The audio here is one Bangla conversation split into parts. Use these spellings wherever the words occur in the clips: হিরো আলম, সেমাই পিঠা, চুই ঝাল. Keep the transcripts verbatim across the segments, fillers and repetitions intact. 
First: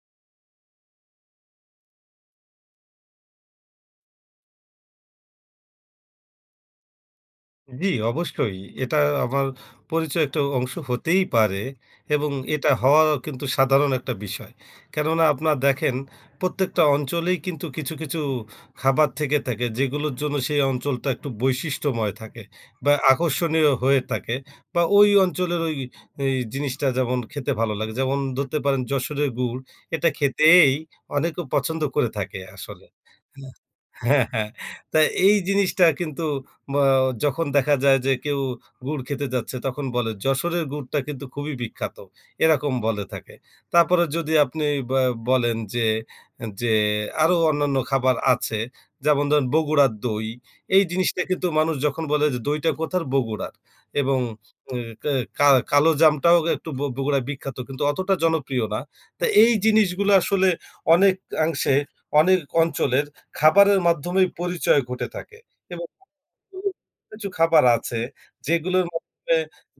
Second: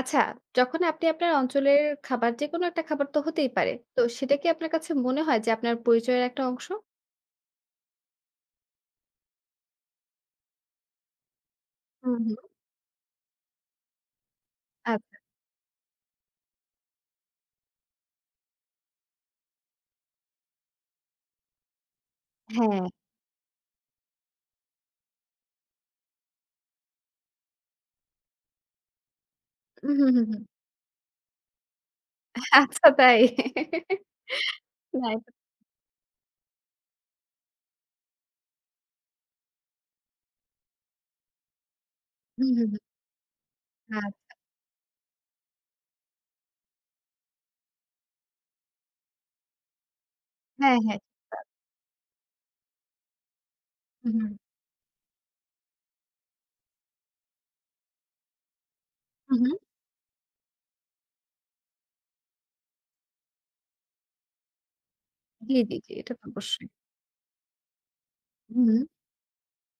আচ্ছা, যখন আপনি আপনার অঞ্চলের খাবার যেকোনো একটা খাবার তো হতেই পারে। তো সেটা কি আপনার কাছে মনে হয় যে আপনার পরিচয়ের একটা অংশ? জি, অবশ্যই। এটা আমার পরিচয় একটা অংশ হতেই পারে হুম, এবং হুম। এটা হওয়া কিন্তু সাধারণ একটা বিষয়। আচ্ছা। কেননা আপনার দেখেন প্রত্যেকটা অঞ্চলেই কিন্তু কিছু, কিছু খাবার থেকে থাকে যেগুলোর জন্য সেই অঞ্চলটা একটু বৈশিষ্ট্যময় থাকে হ্যাঁ। বা আকর্ষণীয় হয়ে থাকে বা ওই অঞ্চলের ওই এই জিনিসটা যেমন খেতে ভালো লাগে। যেমন ধরতে পারেন যশোরের গুড়, হুম, এটা হুম, হুম, হুম। খেতেই অনেকে পছন্দ করে থাকে আসলে। আচ্ছা তাই। হ্যাঁ, হ্যাঁ। তা না এটা এই জিনিসটা কিন্তু বা যখন দেখা যায় যে কেউ গুড় খেতে যাচ্ছে তখন বলে, "যশোরের গুড়টা কিন্তু খুবই বিখ্যাত।" হুম, হুম, এরকম হুম। বলে থাকে। তারপরে যদি আচ্ছা। আপনি বা বলেন যে, যে আরো অন্যান্য খাবার আছে। যেমন ধরেন বগুড়ার দই। হ্যাঁ, এই হ্যাঁ। জিনিসটা কিন্তু মানুষ যখন বলে যে, "দইটা কোথার? বগুড়ার।" হুম, এবং হুম। এ কা কা কালো জামটাও একটু ব বগুড়ায় বিখ্যাত কিন্তু অতটা জনপ্রিয় না। তা হুম, এই হুম। জিনিসগুলো আসলে অনেকাংশে অনেক অঞ্চলের খাবারের মাধ্যমেই পরিচয় ঘটে থাকে জি, জি, এবং জি। এটা তো অবশ্যই। কিছু খাবার আছে হুম। যেগুলোর মাধ্যমে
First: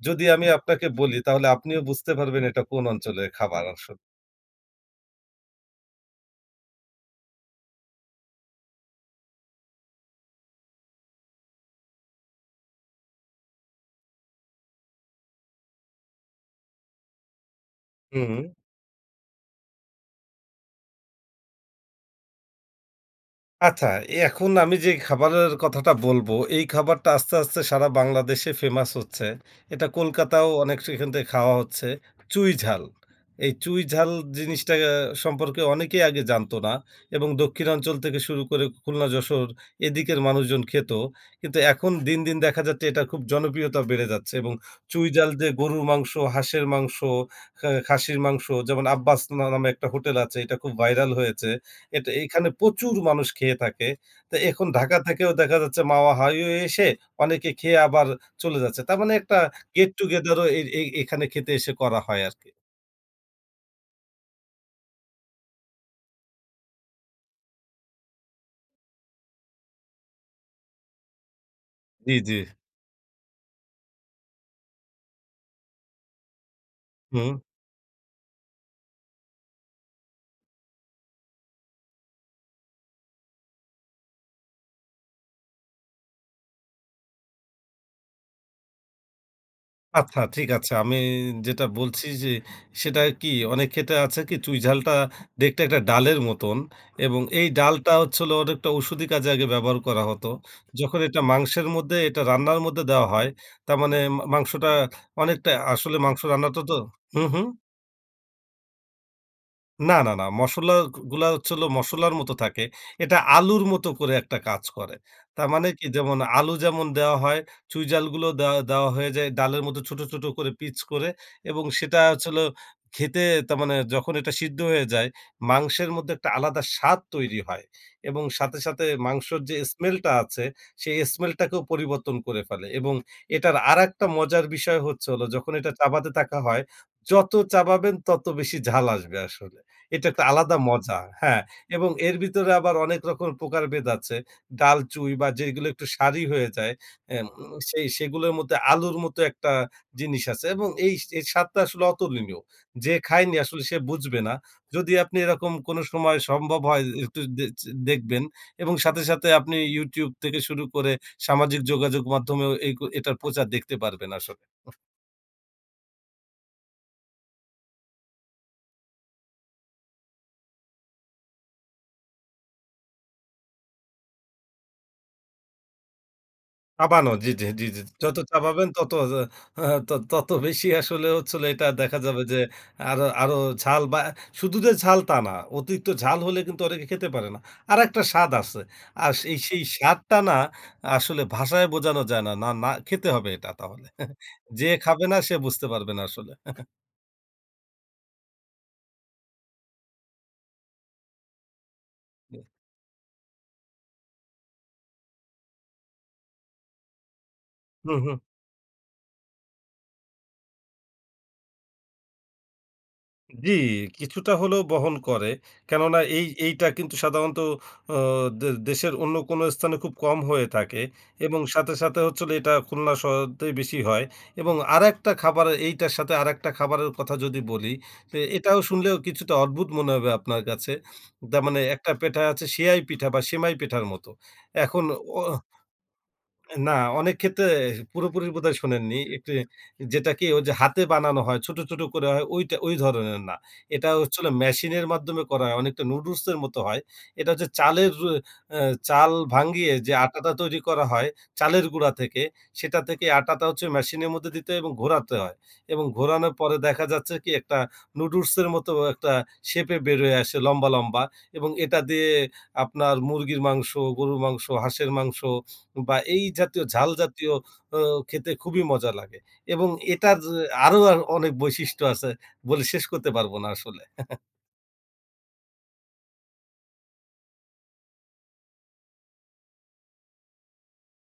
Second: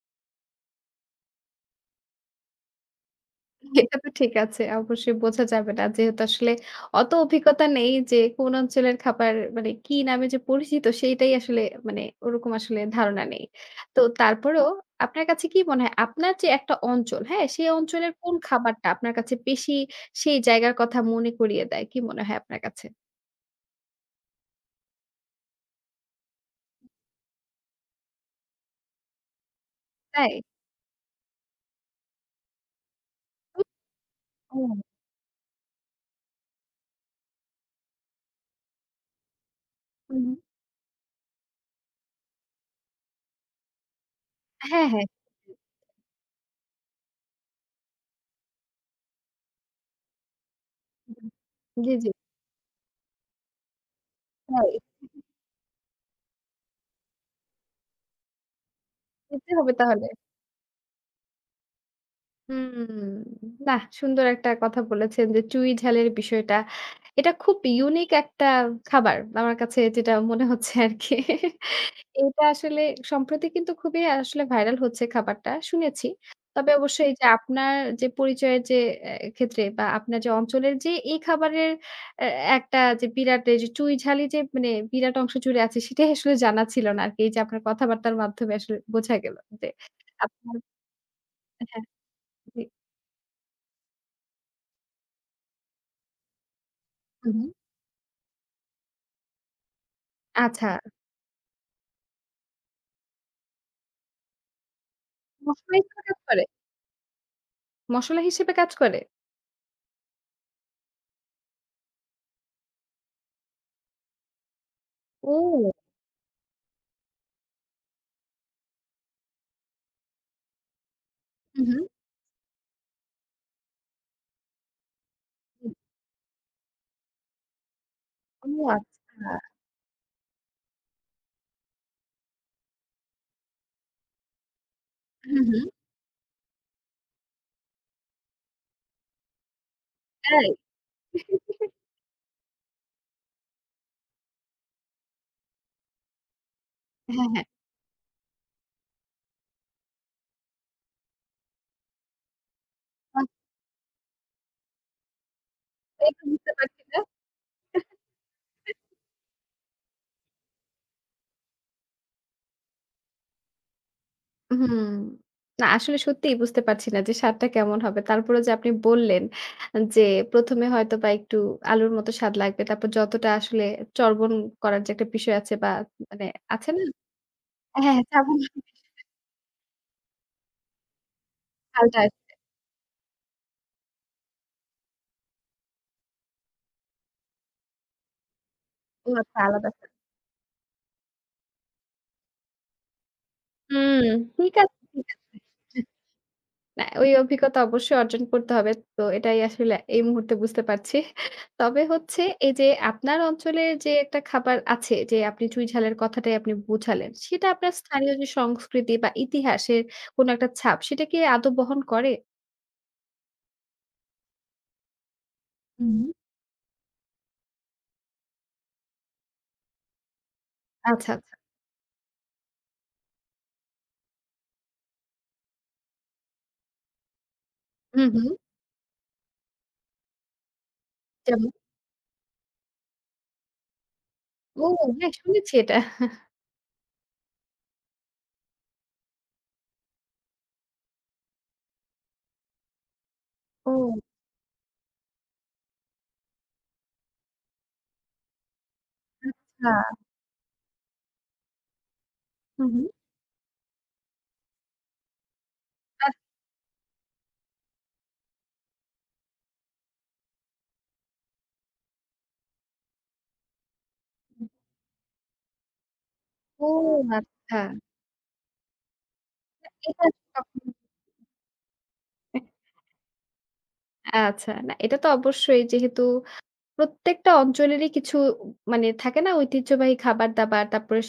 যদি আমি আপনাকে বলি তাহলে আপনিও বুঝতে পারবেন এটা কোন অঞ্চলের খাবার এটা আসলে। তো ঠিক আছে। অবশ্যই বোঝা যাবে না। যেহেতু আসলে অত অভিজ্ঞতা নেই যে কোন অঞ্চলের খাবার মানে কি নামে যে পরিচিত সেইটাই আসলে মানে ওরকম আসলে ধারণা নেই। তো তারপরেও আপনার কাছে কি মনে হয় আপনার যে একটা অঞ্চল, হ্যাঁ? সেই অঞ্চলের কোন হুম। খাবারটা আপনার কাছে বেশি সেই জায়গার কথা মনে করিয়ে দেয়? কি মনে হয় আপনার কাছে? আচ্ছা, এখন আমি যে খাবারের কথাটা বলবো, এই খাবারটা আস্তে, আস্তে সারা বাংলাদেশে ফেমাস হচ্ছে। এটা তাই? কলকাতাও অনেক সেখান থেকে খাওয়া হচ্ছে। চুই ঝাল। এই ও! চুই ঝাল জিনিসটা সম্পর্কে অনেকেই আগে জানতো না এবং দক্ষিণাঞ্চল থেকে শুরু করে খুলনা, যশোর এদিকের হুম। মানুষজন খেত। কিন্তু এখন দিন, দিন দেখা যাচ্ছে এটার খুব জনপ্রিয়তা বেড়ে যাচ্ছে এবং হ্যাঁ, হ্যাঁ। চুই জাল দিয়ে গরুর মাংস, হাঁসের মাংস, খা খাসির মাংস যেমন আব্বাস না নামে একটা হোটেল আছে এটা খুব ভাইরাল হুম। হয়েছে। জি, এটা জি। এখানে প্রচুর মানুষ খেয়ে থাকে। তো এখন তাই। ঢাকা থেকেও দেখা যাচ্ছে মাওয়া হাইওয়ে এসে অনেকে খেয়ে আবার চলে যাচ্ছে। তার মানে একটা যেতে হবে গেট তাহলে। টুগেদার ও এ এ এখানে খেতে এসে করা হয় আরকি। হুম, বাহ! সুন্দর একটা কথা বলেছেন যে চুই ঝালের বিষয়টা। এটা খুব ইউনিক একটা খাবার। আমার কাছে যেটা মনে হচ্ছে আরকি। জি, জি। এটা আসলে সম্প্রতি কিন্তু খুবই আসলে ভাইরাল হচ্ছে খাবারটা, শুনেছি। তবে অবশ্যই যে হুম। আপনার যে পরিচয়ের যে অ্যা ক্ষেত্রে বা আপনার যে অঞ্চলের যে এই খাবারের অ্যা একটা যে বিরাট এই যে চুই ঝালই যে মানে বিরাট অংশ জুড়ে আছে সেটাই আসলে জানা ছিল না আরকি। এই যে আপনার কথাবার্তার মাধ্যমে আসলে বোঝা গেল যে আচ্ছা ঠিক আপনার আছে। আমি যেটা হ্যাঁ, বলছি যে জি। সেটা কি অনেক ক্ষেত্রে আছে কি চুই ঝালটা দেখতে একটা ডালের মতন এবং হুম। এই ডালটা হচ্ছে হলো অনেকটা ঔষধি কাজে আগে ব্যবহার করা হতো। আচ্ছা। যখন এটা মাংসের মধ্যে এটা রান্নার মধ্যে দেওয়া হয় তার মানে মা মাংসটা অনেকটা মশলা আসলে হিসেবে কাজ মাংস করে? রান্নাটা তো হুম, হুম। মসলা হিসেবে কাজ করে? না, না, না। মসলা গুলা হচ্ছে হলো মসলার মতো থাকে। এটা আলুর মতো করে একটা কাজ করে। তার মানে ও! কি যেমন আলু যেমন দেওয়া হয়, চুইঝালগুলো দেওয়া দেওয়া হয়ে যায় ডালের মতো ছোট, ছোট করে পিচ করে হু, এবং হু। সেটা হচ্ছে হলো খেতে তার মানে যখন এটা সিদ্ধ হয়ে যায়, মাংসের মধ্যে একটা আলাদা স্বাদ তৈরি হয় এবং ও সাথে, সাথে আচ্ছা। মাংসর যে স্মেলটা আছে, সেই স্মেলটাকেও পরিবর্তন করে ফেলে এবং এটার আরেকটা মজার বিষয় হচ্ছে হলো হু, যখন হু। এটা চাবাতে থাকা হয়, যত চাবাবেন তত বেশি ঝাল আসবে আসলে। এটা একটা তাই? আলাদা মজা। হ্যাঁ? এবং এর ভিতরে আবার অনেক রকম প্রকারভেদ আছে। ডাল চুই বা যেগুলো একটু সারি হয়ে যায়, এম হ্যাঁ, হ্যাঁ। সেই সেগুলোর মধ্যে আলুর মতো একটা জিনিস আছে এবং এই এর স্বাদটা আসলে অতুলনীয়। যে খায়নি আসলে সে বুঝবে না। যদি আপনি এরকম কোনো এই সময় তো বুঝতে সম্ভব পারছি হয় না। একটু দে চে দেখবেন এবং সাথে, সাথে আপনি YouTube থেকে শুরু করে সামাজিক যোগাযোগ মাধ্যমেও এই ক এটার প্রচার দেখতে পারবেন আসলে। হুম। না আসলে সত্যিই বুঝতে পারছি না যে স্বাদটা কেমন হবে। তারপরেও যে আপনি বললেন যে প্রথমে এ হয়তোবা একটু আলুর মতো স্বাদ লাগবে। তারপর যতটা আসলে চর্বণ করার যে একটা বিষয় আছে বা মানে আছে না? চাবানো। জি, জি, জি, জি। হ্যাঁ, হ্যাঁ, যত চাবোন চাবাবেন তত যে হ্যাঁ, ত তত বেশি আসলে হচ্ছে হলো এটা দেখা ঝালটা যাবে আসবে। যে আরো আরো ঝাল বা শুধু যে ঝাল তা না। অতিরিক্ত ঝাল হলে কিন্তু অনেকে খেতে পারে না। আরেকটা স্বাদ আছে। ও আর সেই আচ্ছা সেই আলাদা। স্বাদটা না আসলে ভাষায় বোঝানো যায় না। না, না খেতে হবে এটা তাহলে। হুম, ঠিক যে আছে, খাবে ঠিক না সে আছে। বুঝতে পারবে না আসলে। না, ওই অভিজ্ঞতা অবশ্যই অর্জন করতে হবে। তো এটাই আসলে এই মুহূর্তে বুঝতে পারছি। তবে হচ্ছে এই যে আপনার অঞ্চলের যে একটা খাবার আছে যে আপনি চুইঝালের কথাটাই আপনি বুঝালেন, সেটা আপনার হুম, স্থানীয় হুম। যে সংস্কৃতি বা ইতিহাসের কোনো একটা ছাপ সেটা কি আদৌ বহন করে? জি, কিছুটা হলেও বহন করে। কেননা হুম। এই এইটা কিন্তু সাধারণত অ দে দেশের অন্য কোনো স্থানে খুব কম হয়ে থাকে আচ্ছা, আচ্ছা। এবং সাথে, সাথে হচ্ছে হলো এটা খুলনা শহরতেই বেশি হয় এবং আরেকটা খাবারের এইটার সাথে আরেকটা খাবারের কথা যদি বলি, হুম, তে হুম। এটাও শুনলেও কিছুটা অদ্ভুত মনে হবে আপনার কাছে। তার যেমন? মানে একটা পিঠা আছে সেয়াই পিঠা বা সেমাই পিঠার মতো। ও এখন হ্যাঁ, অ শুনেছি এটা। না, অনেক ক্ষেত্রে পুরোপুরি বোধহয় শোনেননি। একটি যেটা কি ওই যে হাতে বানানো হয়, ছোট, ছোট করে হয় ওইটা ওই ধরনের না। এটা ও হচ্ছে হলো মেশিনের মাধ্যমে করা হয়। অনেকটা নুডলস এর মতো হয়। এটা হচ্ছে চালের আ চাল ভাঙ্গিয়ে যে আচ্ছা। আটাটা তৈরি করা হয় চালের গুঁড়া থেকে, হুম, সেটা হুম। থেকে আটাটা হচ্ছে মেশিনের মধ্যে দিতে হয় এবং ঘোরাতে হয়। এবং আচ্ছা। ঘোরানোর পরে দেখা যাচ্ছে কি একটা নুডলস এর মতো একটা শেপে বের হয়ে আসে লম্বা, লম্বা এবং এটা দিয়ে আপনার মুরগির মাংস, গরুর মাংস, হাঁসের মাংস বা এই জাতীয় ও ঝাল জাতীয় আচ্ছা। ও খেতে খুবই মজা লাগে এবং না এটা এটার আসলে কখনো আরো আ অনেক বৈশিষ্ট্য আছে বলে শেষ করতে পারব না আসলে। আচ্ছা। না এটা তো অবশ্যই যেহেতু প্রত্যেকটা অঞ্চলেরই কিছু মানে থাকে না ঐতিহ্যবাহী খাবার-দাবার, তারপরে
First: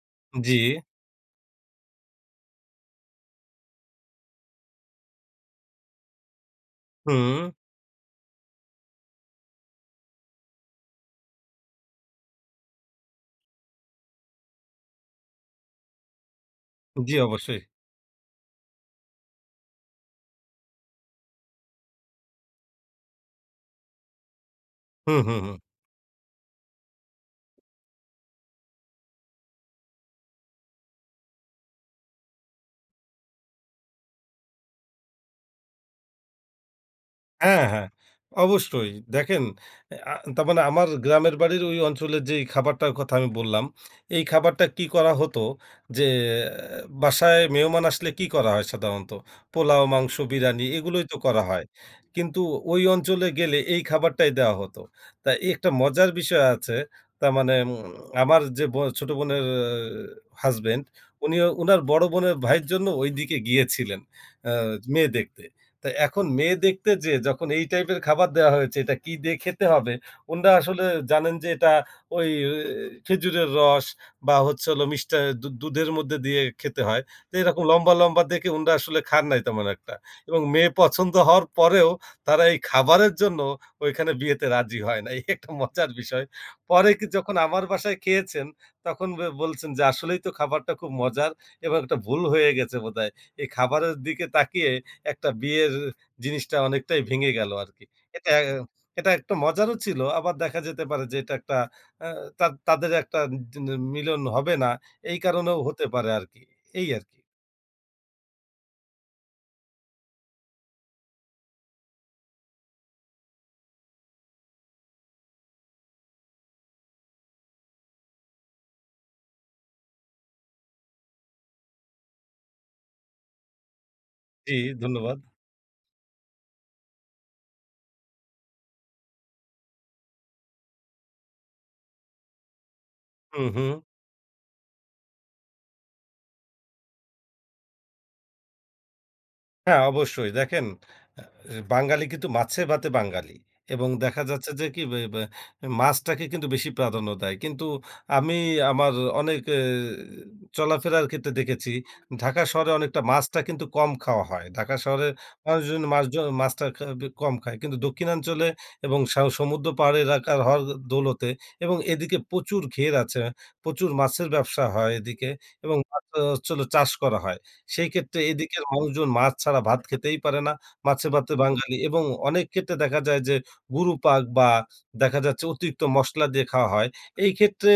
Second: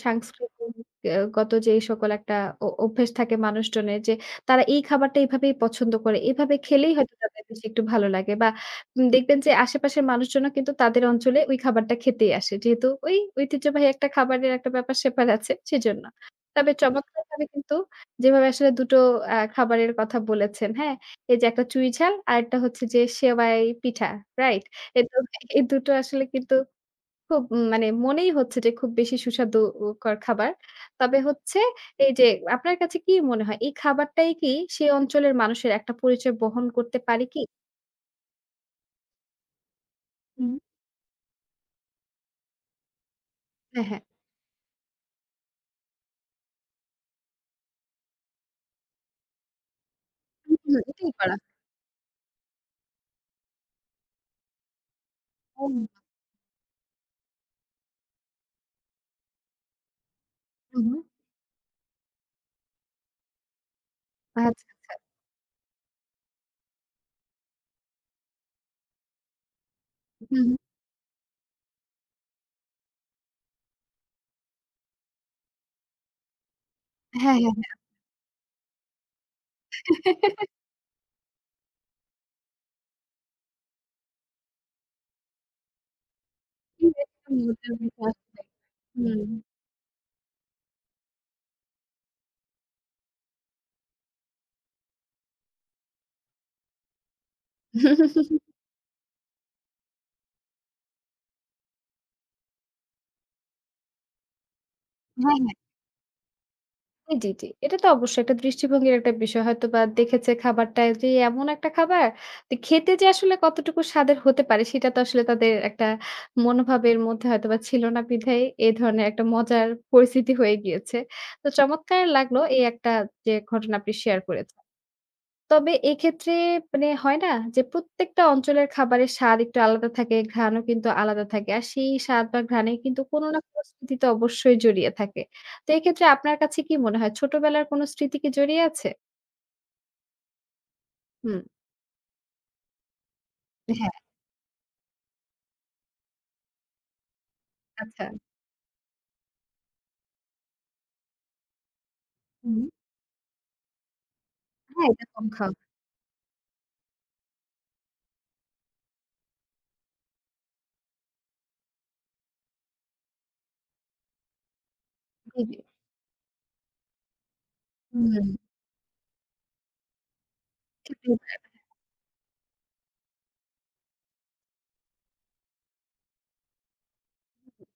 জি, সাংস্কৃতিক আ গত যে এই সকল একটা অ অভ্যাস থাকে মানুষজনের যে তারা এই খাবারটা এভাবেই পছন্দ করে। এভাবে খেলেই হয়তো হুম, তাদের বেশি একটু ভালো লাগে বা উম দেখবেন যে আশেপাশের মানুষজনও কিন্তু তাদের অঞ্চলে ওই খাবারটা খেতেই আসে। যেহেতু ওই ঐতিহ্যবাহী একটা খাবারের একটা ব্যাপার-স্যাপার আছে সেজন্য। তবে জি চমৎকারভাবে অবশ্যই। কিন্তু যেভাবে আসলে দুটো টো আ খাবারের কথা বলেছেন, হ্যাঁ? এই যে একটা চুই ঝাল আরেকটা হচ্ছে যে সেওয়াই পিঠা, রাইট? এই দু হুম, হুম, হুম। এই দুটো আসলে কিন্তু খুব মানে মনেই হচ্ছে যে খুব বেশি সুস্বাদু কর খাবার। তবে হচ্ছে এই যে আপনার কাছে কি মনে হয় এই খাবারটাই কি সে অঞ্চলের মানুষের একটা পরিচয় বহন করতে পারে কি? হ্যাঁ, হ্যাঁ, অবশ্যই। দেখেন আ তার হুম। মানে আমার গ্রামের বাড়ির ওই অঞ্চলের যেই খাবারটার কথা আমি বললাম, হ্যাঁ, হ্যাঁ। এই খাবারটা কি করা হতো যে আহ, বাসায় মেহমান আসলে কি করা হয় সাধারণত? পোলাও, মাংস, হুম, বিরানি হুম, এগুলোই এটাই তো করা। করা হয়। কিন্তু ওই অঞ্চলে গেলে এই খাবারটাই দেওয়া হতো। তা এই ও! একটা মজার বিষয় আছে। তার মানে উম আমার যে ব ছোট বোনের হুম, হাসব্যান্ড হুম। উনিও উনার বড় বোনের ভাইয়ের জন্য ঐদিকে গিয়েছিলেন আ আচ্ছা। মেয়ে দেখতে। তো এখন মেয়ে দেখতে যেয়ে যখন এই টাইপের খাবার দেওয়া হয়েছে, এটা কি দিয়ে খেতে হবে? হুম, উনারা হুম। আসলে জানেন যে এটা ওই আহ, খেজুরের রস বা হচ্ছে হলো মিষ্টা দু দুধের মধ্যে দিয়ে খেতে হয়। তো হ্যাঁ, এরকম হ্যাঁ। লম্বা, লম্বা দেখে উনারা আসলে খান নাই তেমন একটা। এবং মেয়ে পছন্দ হওয়ার পরেও তারা এই খাবারের জন্য ওইখানে বিয়েতে রাজি হয় নাই। একটা মজার বিষয়। পরে এই কি একটা যখন আমার মজার বাসায় বিষয় আসলে। খেয়েছেন, তখন হুম। বে বলছেন যে আসলেই তো খাবারটা খুব মজার এবং একটা ভুল হয়ে গেছে বোধহয়। এই খাবারের দিকে তাকিয়ে একটা বিয়ের জিনিসটা অনেকটাই ভেঙে গেল আরকি। এটা এটা একটা মজারও ছিল। আবার দেখা যেতে পারে যে এটা একটা আ তা তাদের একটা জিন মিলন হবে না, এই হ্যাঁ, কারণেও হতে পারে আরকি। এই জি, আরকি। জি, জি। এটা তো অবশ্যই একটা দৃষ্টিভঙ্গির একটা বিষয়। হয়তোবা দেখেছে খাবারটা যে এমন একটা খাবার যে খেতে যে আসলে কতটুকু স্বাদের হতে পারে সেটা তো আসলে তাদের একটা মনোভাবের মধ্যে হয়তোবা ছিল না বিধায় এ ধরনের একটা মজার পরিস্থিতি হয়ে গিয়েছে। তো চমৎকার লাগলো এই একটা যে ঘটনা আপনি শেয়ার জি, করেছেন। ধন্যবাদ। তবে এক্ষেত্রে মানে হয় না যে প্রত্যেকটা অঞ্চলের খাবারের স্বাদ একটু আলাদা থাকে, ঘ্রাণও কিন্তু আলাদা থাকে। আর সেই স্বাদ বা ঘ্রাণে কিন্তু কোনো না হু, কোনো হু। স্মৃতি তো অবশ্যই জড়িয়ে থাকে। তো এক্ষেত্রে আপনার কাছে কি মনে হয় ছোটবেলার কোনো স্মৃতি কি জড়িয়ে আছে? হ্যাঁ, অবশ্যই। দেখেন আ হুম, বাঙালি কিন্তু মাছে ভাতে বাঙালি। এবং হ্যাঁ, দেখা যাচ্ছে যে কি বে বে মাছটাকে কিন্তু বেশি প্রাধান্য দেয়। কিন্তু আচ্ছা। আমি আমার অনেক এ চলাফেরার ক্ষেত্রে দেখেছি ঢাকা হুম, শহরে অনেকটা মাছটা কিন্তু কম খাওয়া হয়। ঢাকা হ্যাঁ, এটা শহরে কম খাওয়া। মানুষজন মাছজন মাছটা খা বে কম খায়। কিন্তু দক্ষিণাঞ্চলে এবং সা সমুদ্র পাহাড় এলাকার হওয়ার দৌলতে এবং এদিকে প্রচুর ঘের আছে। প্রচুর মাছের ব্যবসা হয় এদিকে জি, জি। এবং মাছ আহ, হচ্ছে হলো চাষ করা হয়। সেই ক্ষেত্রে হুম, এদিকের মানুষজন মাছ ছাড়া ভাত খেতেই পারে না। মাছে খেতেই ভাতে পারে। বাঙালি এবং অনেক ক্ষেত্রে দেখা যায় যে গুরু পাক বা দেখা যাচ্ছে অতিরিক্ত মসলা দিয়ে খাওয়া হয়। এই ক্ষেত্রে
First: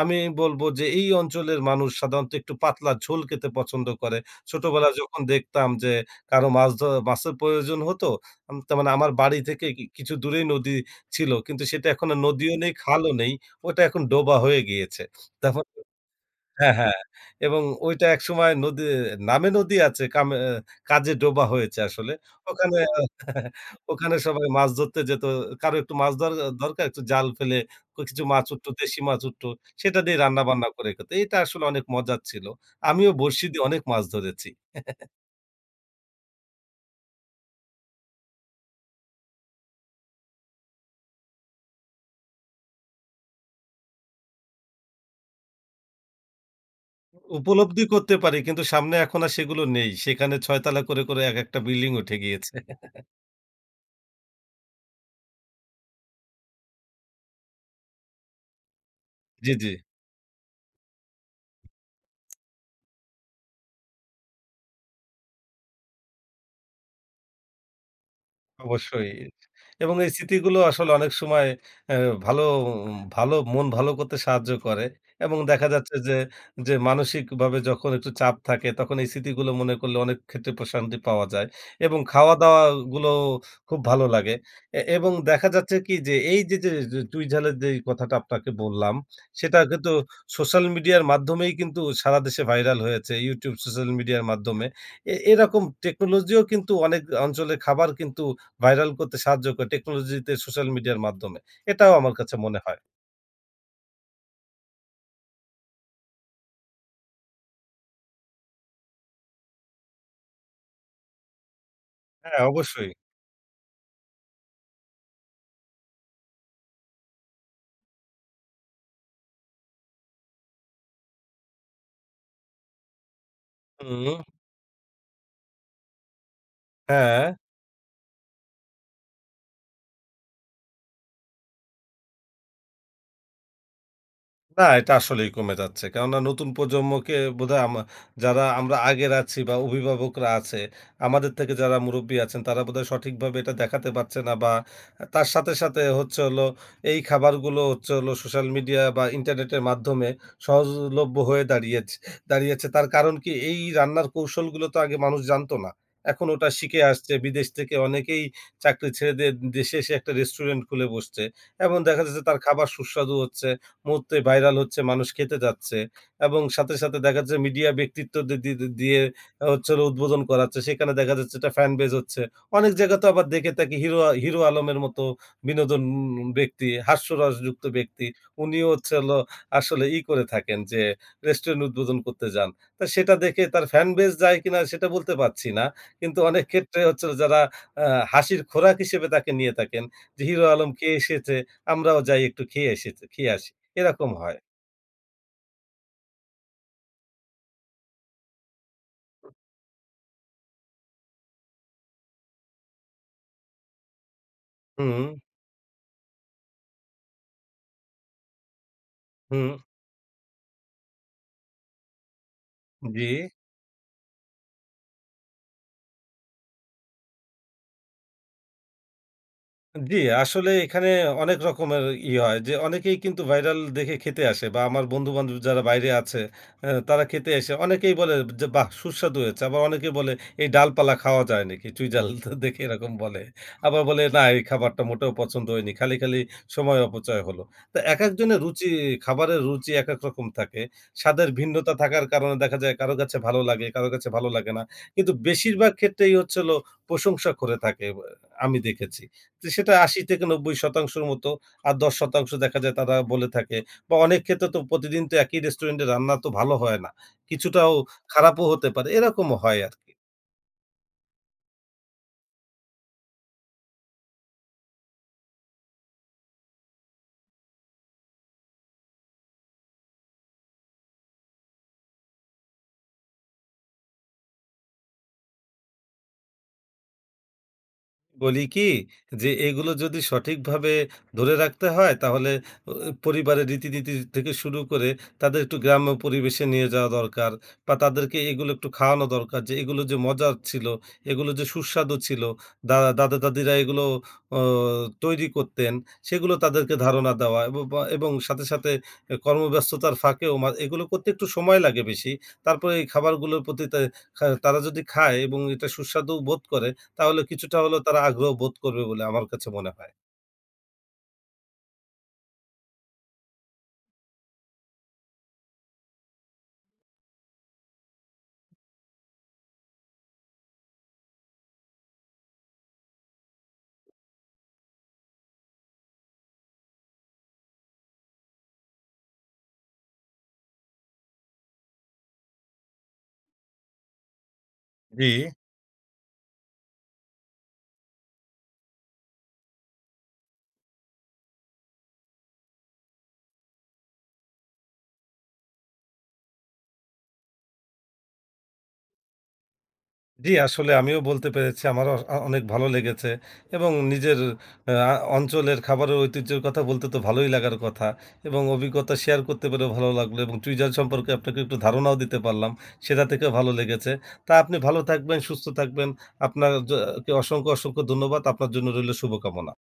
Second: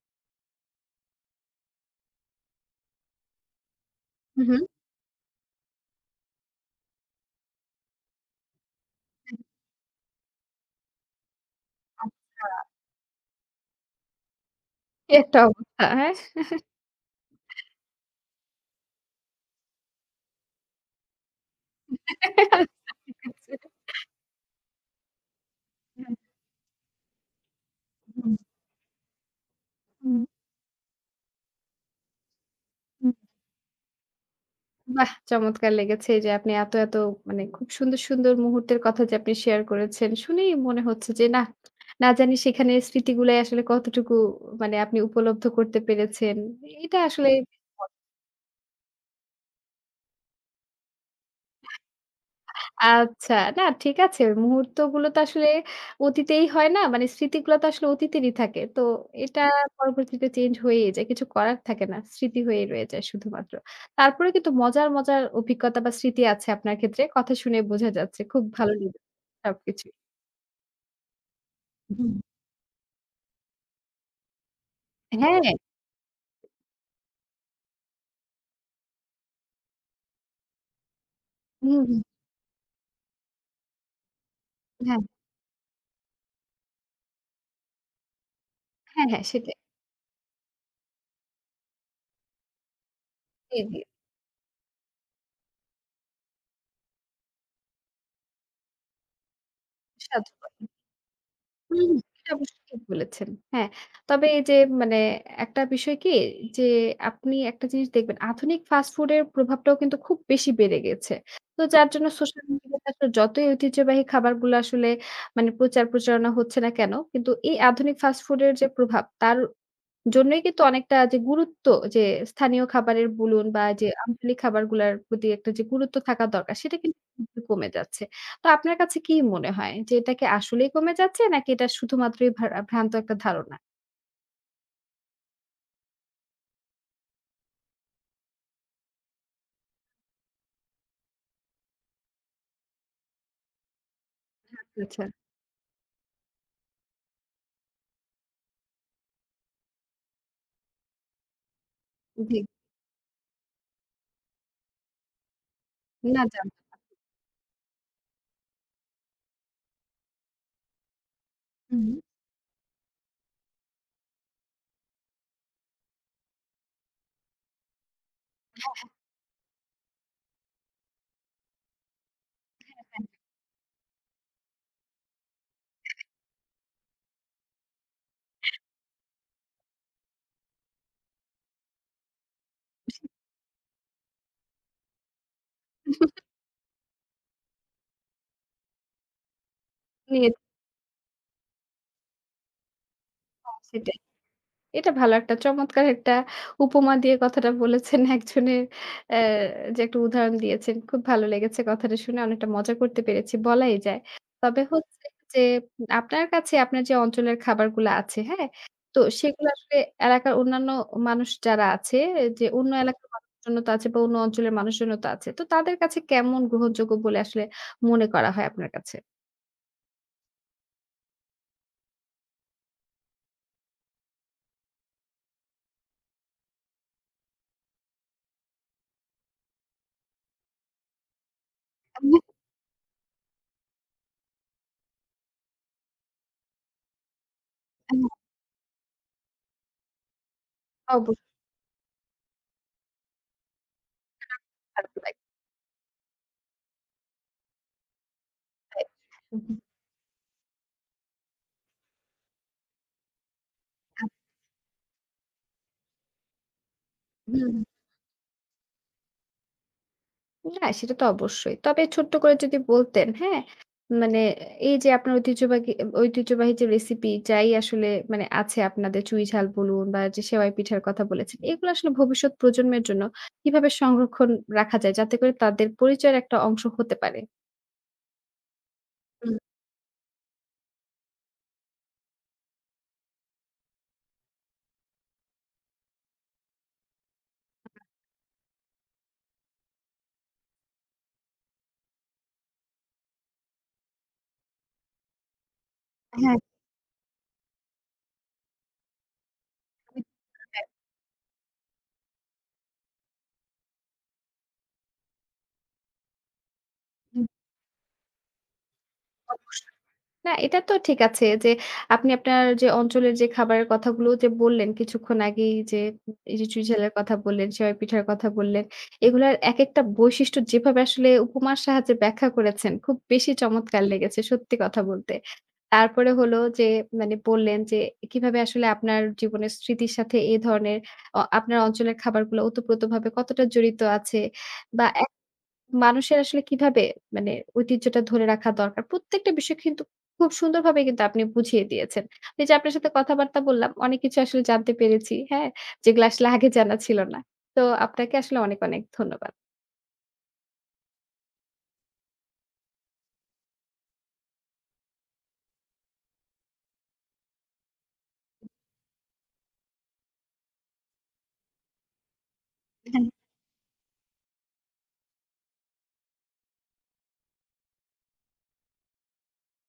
আমি বলব যে এই অঞ্চলের মানুষ সাধারণত একটু পাতলা ঝোল খেতে পছন্দ করে। হু, হু। ছোটবেলায় যখন দেখতাম যে কারো মাছ ধ মাছের প্রয়োজন হতো, আম তার মানে আমার বাড়ি থেকে কি কিছু দূরেই নদী ছিল। কিন্তু সেটা এখন আর আচ্ছা, নদীও নেই, খালও নেই। ওটা এখন ডোবা হয়ে গিয়েছে। কি একটা তারপর অবস্থা, হ্যাঁ? হ্যাঁ, হ্যাঁ। এবং ওইটা একসময় নদী নামে নদী আছে কামে কাজে ডোবা হয়েছে আসলে। ওখানে আচ্ছা ঠিক আছে। ওখানে সবাই মাছ ধরতে যেত। কারো একটু মাছ হুম, ধর দরকার একটু জাল ফেলে কিছু হুম, মাছ উঠতো, দেশি মাছ উঠতো। সেটা দিয়ে রান্নাবান্না করে খেত। এটা আসলে অনেক মজার ছিল। আমিও হুম। বড়শি দিয়ে অনেক মাছ ধরেছি। বাহ! চমৎকার লেগেছে এই যে আপনি এত, এত মানে খুব সুন্দর, সুন্দর মুহূর্তের কথা যে আপনি শেয়ার করেছেন। শুনেই মনে হচ্ছে যে নাহ, না জানি সেখানের স্মৃতিগুলাই আসলে কতটুকু মানে আপনি উপলব্ধ করতে পেরেছেন। এটা আসলে উপলব্ধি করতে পারি কিন্তু সামনে এখন আর সেগুলো নেই। সেখানে ছয় তলা করে, করে একেকটা বিল্ডিং উঠে গিয়েছে। আচ্ছা। না ঠিক আছে। মুহূর্তগুলো তো আসলে অতীতেই হয় না? মানে স্মৃতিগুলো তো আসলে অতীতেরই থাকে। তো এটা জি, জি। পরবর্তীতে চেঞ্জ হয়েই যায়। কিছু করার থাকে না। স্মৃতি হয়েই রয়ে যায় শুধুমাত্র। তারপরেও কিন্তু মজার, মজার অভিজ্ঞতা বা স্মৃতি আছে আপনার ক্ষেত্রে। কথা শুনে বোঝা যাচ্ছে। খুব ভালো লেগেছে অবশ্যই। সবকিছুই। এবং এই স্মৃতিগুলো আসলে অনেক সময় অ্যা হুম। ভালো ভালো মন ভালো করতে সাহায্য করে এবং হ্যাঁ। দেখা যাচ্ছে যে, যে মানসিকভাবে যখন একটু চাপ থাকে তখন এই স্মৃতিগুলো মনে করলে অনেক ক্ষেত্রে প্রশান্তি পাওয়া যায় হুম, এবং হুম। খাওয়া-দাওয়া গুলো খুব ভালো লাগে। এ হ্যাঁ, এবং দেখা যাচ্ছে কি যে এই যে, যে যে চুই ঝালের যেই কথাটা আপনাকে বললাম হ্যাঁ, হ্যাঁ সেটাই। সেটা কিন্তু সোশ্যাল মিডিয়ার মাধ্যমেই কিন্তু সারা দেশে ভাইরাল হয়েছে। YouTube জি, জি। সোশ্যাল মিডিয়ার মাধ্যমে। এ এরকম টেকনোলজিও কিন্তু অনেক অঞ্চলে খাবার কিন্তু ভাইরাল করতে সাহায্য করে সাহায্য টেকনোলজিতে করে। সোশ্যাল মিডিয়ার মাধ্যমে। হুম, এটাও আমার এটা কাছে অবশ্য মনে হয়। ঠিক বলেছেন। হ্যাঁ, তবে এই যে মানে একটা বিষয় কি যে আপনি একটা জিনিস দেখবেন আধুনিক ফাস্ট ফুডের প্রভাবটাও কিন্তু খুব বেশি বেড়ে গেছে। তো যার জন্য হ্যাঁ, সোশ্যাল মিডিয়াতে অবশ্যই। আসলে যতই ঐতিহ্যবাহী খাবারগুলো আসলে মানে প্রচার প্রচারণা হচ্ছে না কেন, কিন্তু এই আধুনিক ফাস্ট ফুডের যে প্রভাব তার জন্যই কিন্তু অনেকটা যে গুরুত্ব যে স্থানীয় খাবারের বলুন বা যে হুম, আঞ্চলিক খাবারগুলার প্রতি একটা যে গুরুত্ব থাকা দরকার সেটা কিন্তু হ্যাঁ। একটু কমে যাচ্ছে। তো আপনার কাছে কি মনে হয় যে এটা কি আসলেই কমে যাচ্ছে নাকি এটা শুধুমাত্রই ভ্রা ভ্রান্ত একটা ধারণা? না, এটা আসলেই কমে যাচ্ছে। কেননা নতুন প্রজন্মকে বোধহয় আমা যারা আমরা আগের আছি বা অভিভাবকরা আছে, আমাদের থেকে যারা মুরুব্বি আছেন তারা বোধহয় সঠিকভাবে এটা দেখাতে পারছে না বা আচ্ছা, আচ্ছা। তার সাথে, সাথে হচ্ছে হলো এই খাবারগুলো হচ্ছে হলো সোশ্যাল মিডিয়া বা ইন্টারনেটের মাধ্যমে সহজলভ্য হয়ে দাঁড়িয়েছে জি। দাঁড়িয়েছে। তার কারণ কি এই রান্নার কৌশলগুলো তো আগে মানুষ জানত না। না এখন ওটা জানতাম। শিখে আসছে। বিদেশ থেকে অনেকেই চাকরি ছেড়ে দিয়ে দেশে এসে একটা রেস্টুরেন্ট খুলে বসছে। এবং হুম। দেখা যাচ্ছে তার খাবার সুস্বাদু হচ্ছে। মুহূর্তে ভাইরাল হচ্ছে, মানুষ খেতে যাচ্ছে এবং সাথে, সাথে দেখা যাচ্ছে মিডিয়া ব্যক্তিত্ব দি দি দি দিয়ে হচ্ছে হলো উদ্বোধন করাচ্ছে। সেখানে দেখা যাচ্ছে এটা ফ্যান বেজ হচ্ছে। অনেক জায়গা তো আবার দেখে থাকি হিরো, হিরো আলমের মতো বিনোদন ব্যক্তি, হাস্যরসযুক্ত ব্যক্তি। উনিও হচ্ছে হলো আসলে ই করে থাকেন যে রেস্টুরেন্ট উদ্বোধন করতে যান। তো সেটা দেখে তার ফ্যান বেজ যায় কিনা সেটা বলতে পারছি না। কিন্তু অনেক ক্ষেত্রে হচ্ছে হলো যারা আ হাসির খোরাক হিসেবে তাকে নিয়ে থাকেন যে নিয়ে হিরো আলম খেয়ে এসেছে, আমরাও যাই একটু খেয়ে এসেছে খেয়ে আসি। হ্যাঁ, সেটাই। এরকম হয়। এটা ভালো একটা চমৎকার একটা উপমা দিয়ে কথাটা বলেছেন। একজনের অ্যা যে একটা উদাহরণ দিয়েছেন। খুব ভালো লেগেছে কথাটা শুনে অনেকটা মজা করতে পেরেছি বলাই যায়। তবে হচ্ছে হুম, যে আপনার কাছে আপনার যে অঞ্চলের খাবারগুলো আছে, হ্যাঁ? তো হুম, সেগুলো আসলে এলাকার অন্যান্য মানুষ যারা আছে যে অন্য জি। এলাকার মানুষজন তো আছে বা অন্য অঞ্চলের মানুষজন তো আছে। তো তাদের কাছে কেমন গ্রহণযোগ্য বলে আসলে মনে করা হয় আপনার কাছে? জি, আসলে এখানে অনেক রকমের ই হয় যে অনেকেই কিন্তু ভাইরাল দেখে খেতে আসে বা আমার বন্ধু-বান্ধব যারা বাইরে আছে অ্যা তারা খেতে এসে অনেকেই বলে যে, "বাহ! সুস্বাদু হয়েছে।" আবার অনেকে বলে, "এই ডালপালা খাওয়া যায় নাকি?" চুইঝাল আমি দেখে এরকম বলে। আবার বলে, "না, এই খাবারটা মোটেও পছন্দ হয়নি। খালি, খালি সময় অপচয় হলো।" তো হ্যাঁ। একেকজনের রুচি খাবারের রুচি একেক রকম থাকে। স্বাদের অবশ্যই ভিন্নতা থাকার কারণে দেখা যায় কারো কাছে ভালো লাগে, কারো কাছে ভালো লাগে না। খারাপ কিন্তু লাগবে। বেশিরভাগ ক্ষেত্রেই হচ্ছে হলো প্রশংসা করে থাকে, আমি দেখেছি। হুম, যে সেটা আশি থেকে নব্বই শতাংশ র মতো। আর দশ শতাংশ দেখা যায় তারা বলে থাকে। বা অনেক ক্ষেত্রে তো প্রতিদিন তো একই রেস্টুরেন্টে রান্না তো ভালো হয় না। হুম। কিছুটাও খারাপও হতে পারে। এরকমও হয় আরকি। না, সেটা তো অবশ্যই। তবে ছোট্ট করে যদি বলতেন, হ্যাঁ? মানে এই যে আপনার ঐতিহ্যবাহী ঐতিহ্যবাহী যে রেসিপি যাই আসলে মানে আছে আপনাদের চুইঝাল বলুন বা যে সেওয়াই পিঠার কথা বলেছেন, এগুলো আসলে ভবিষ্যৎ প্রজন্মের জন্য কিভাবে সংরক্ষণ রাখা যায়? যাতে করে তাদের পরিচয়ের একটা অংশ হতে পারে? বলি কি যে হুম। এগুলো যদি সঠিকভাবে ধরে রাখতে হয় তাহলে অ, পরিবারের রীতিনীতি থেকে শুরু করে তাদের একটু গ্রাম্য পরিবেশে নিয়ে যাওয়া দরকার বা তাদেরকে এগুলো একটু খাওয়ানো দরকার যে এগুলো যে মজার ছিল এগুলো যে সুস্বাদু ছিল দাদা দাদা দাদিরা এগুলো অ, তৈরি করতেন সেগুলো হ্যাঁ। তাদেরকে ধারণা দেওয়া এবং বা- এবং সাথে সাথে কর্মব্যস্ততার একদমই ফাঁকেও মা- তাই। এগুলো করতে একটু সময় লাগে বেশি তারপরে এই খাবারগুলোর প্রতি তা- খা- তারা যদি খায় এবং এটা সুস্বাদু বোধ করে তাহলে হুম, কিছুটা হলেও তারা আগ্রহ বোধ করবে বলে আমার কাছে মনে অবশ্যই। হয়। না, এটা তো ঠিক আছে যে আপনি আপনার যে অঞ্চলের যে খাবারের কথাগুলো যে বললেন কিছুক্ষণ আগেই যে এই যে চুইঝালের কথা বললেন, সেমাই পিঠার কথা বললেন। এগুলার একেকটা বৈশিষ্ট্য যেভাবে আসলে উপমার সাহায্যে ব্যাখ্যা করেছেন খুব বেশি চমৎকার লেগেছে সত্যি কথা বলতে। তারপরে হলো যে মানে বললেন যে কিভাবে আসলে আপনার জীবনের স্মৃতির সাথে এ ধরনের অ আপনার অঞ্চলের খাবারগুলো ওতপ্রোতভাবে কতটা জড়িত আছে বা জি। মানুষের আসলে কিভাবে মানে ঐতিহ্যটা ধরে রাখা দরকার। প্রত্যেকটা বিষয় কিন্তু খুব সুন্দরভাবে কিন্তু আপনি বুঝিয়ে দিয়েছেন। এই যে আপনার সাথে কথাবার্তা বললাম, অনেক কিছু আসলে জানতে পেরেছি। হ্যাঁ? যেগুলো আসলে আগে জানা ছিল না। তো আপনাকে আসলে অনেক, অনেক ধন্যবাদ। জি, আসলে আমিও বলতে পেরেছি। আমারও আ অনেক ভালো লেগেছে এবং নিজের আ অঞ্চলের খাবারের ঐতিহ্যের কথা বলতে তো ভালোই লাগার কথা এবং অভিজ্ঞতা শেয়ার করতে পেরেও ভালো লাগলো এবং টুইজার সম্পর্কে আপনাকে একটু ধারণাও দিতে পারলাম। সেটা থেকেও ভালো লেগেছে। তা আপনি ভালো থাকবেন, সুস্থ থাকবেন। আপনার জ কে অসংখ্য, অসংখ্য ধন্যবাদ। আপনার জন্য রইল শুভকামনা।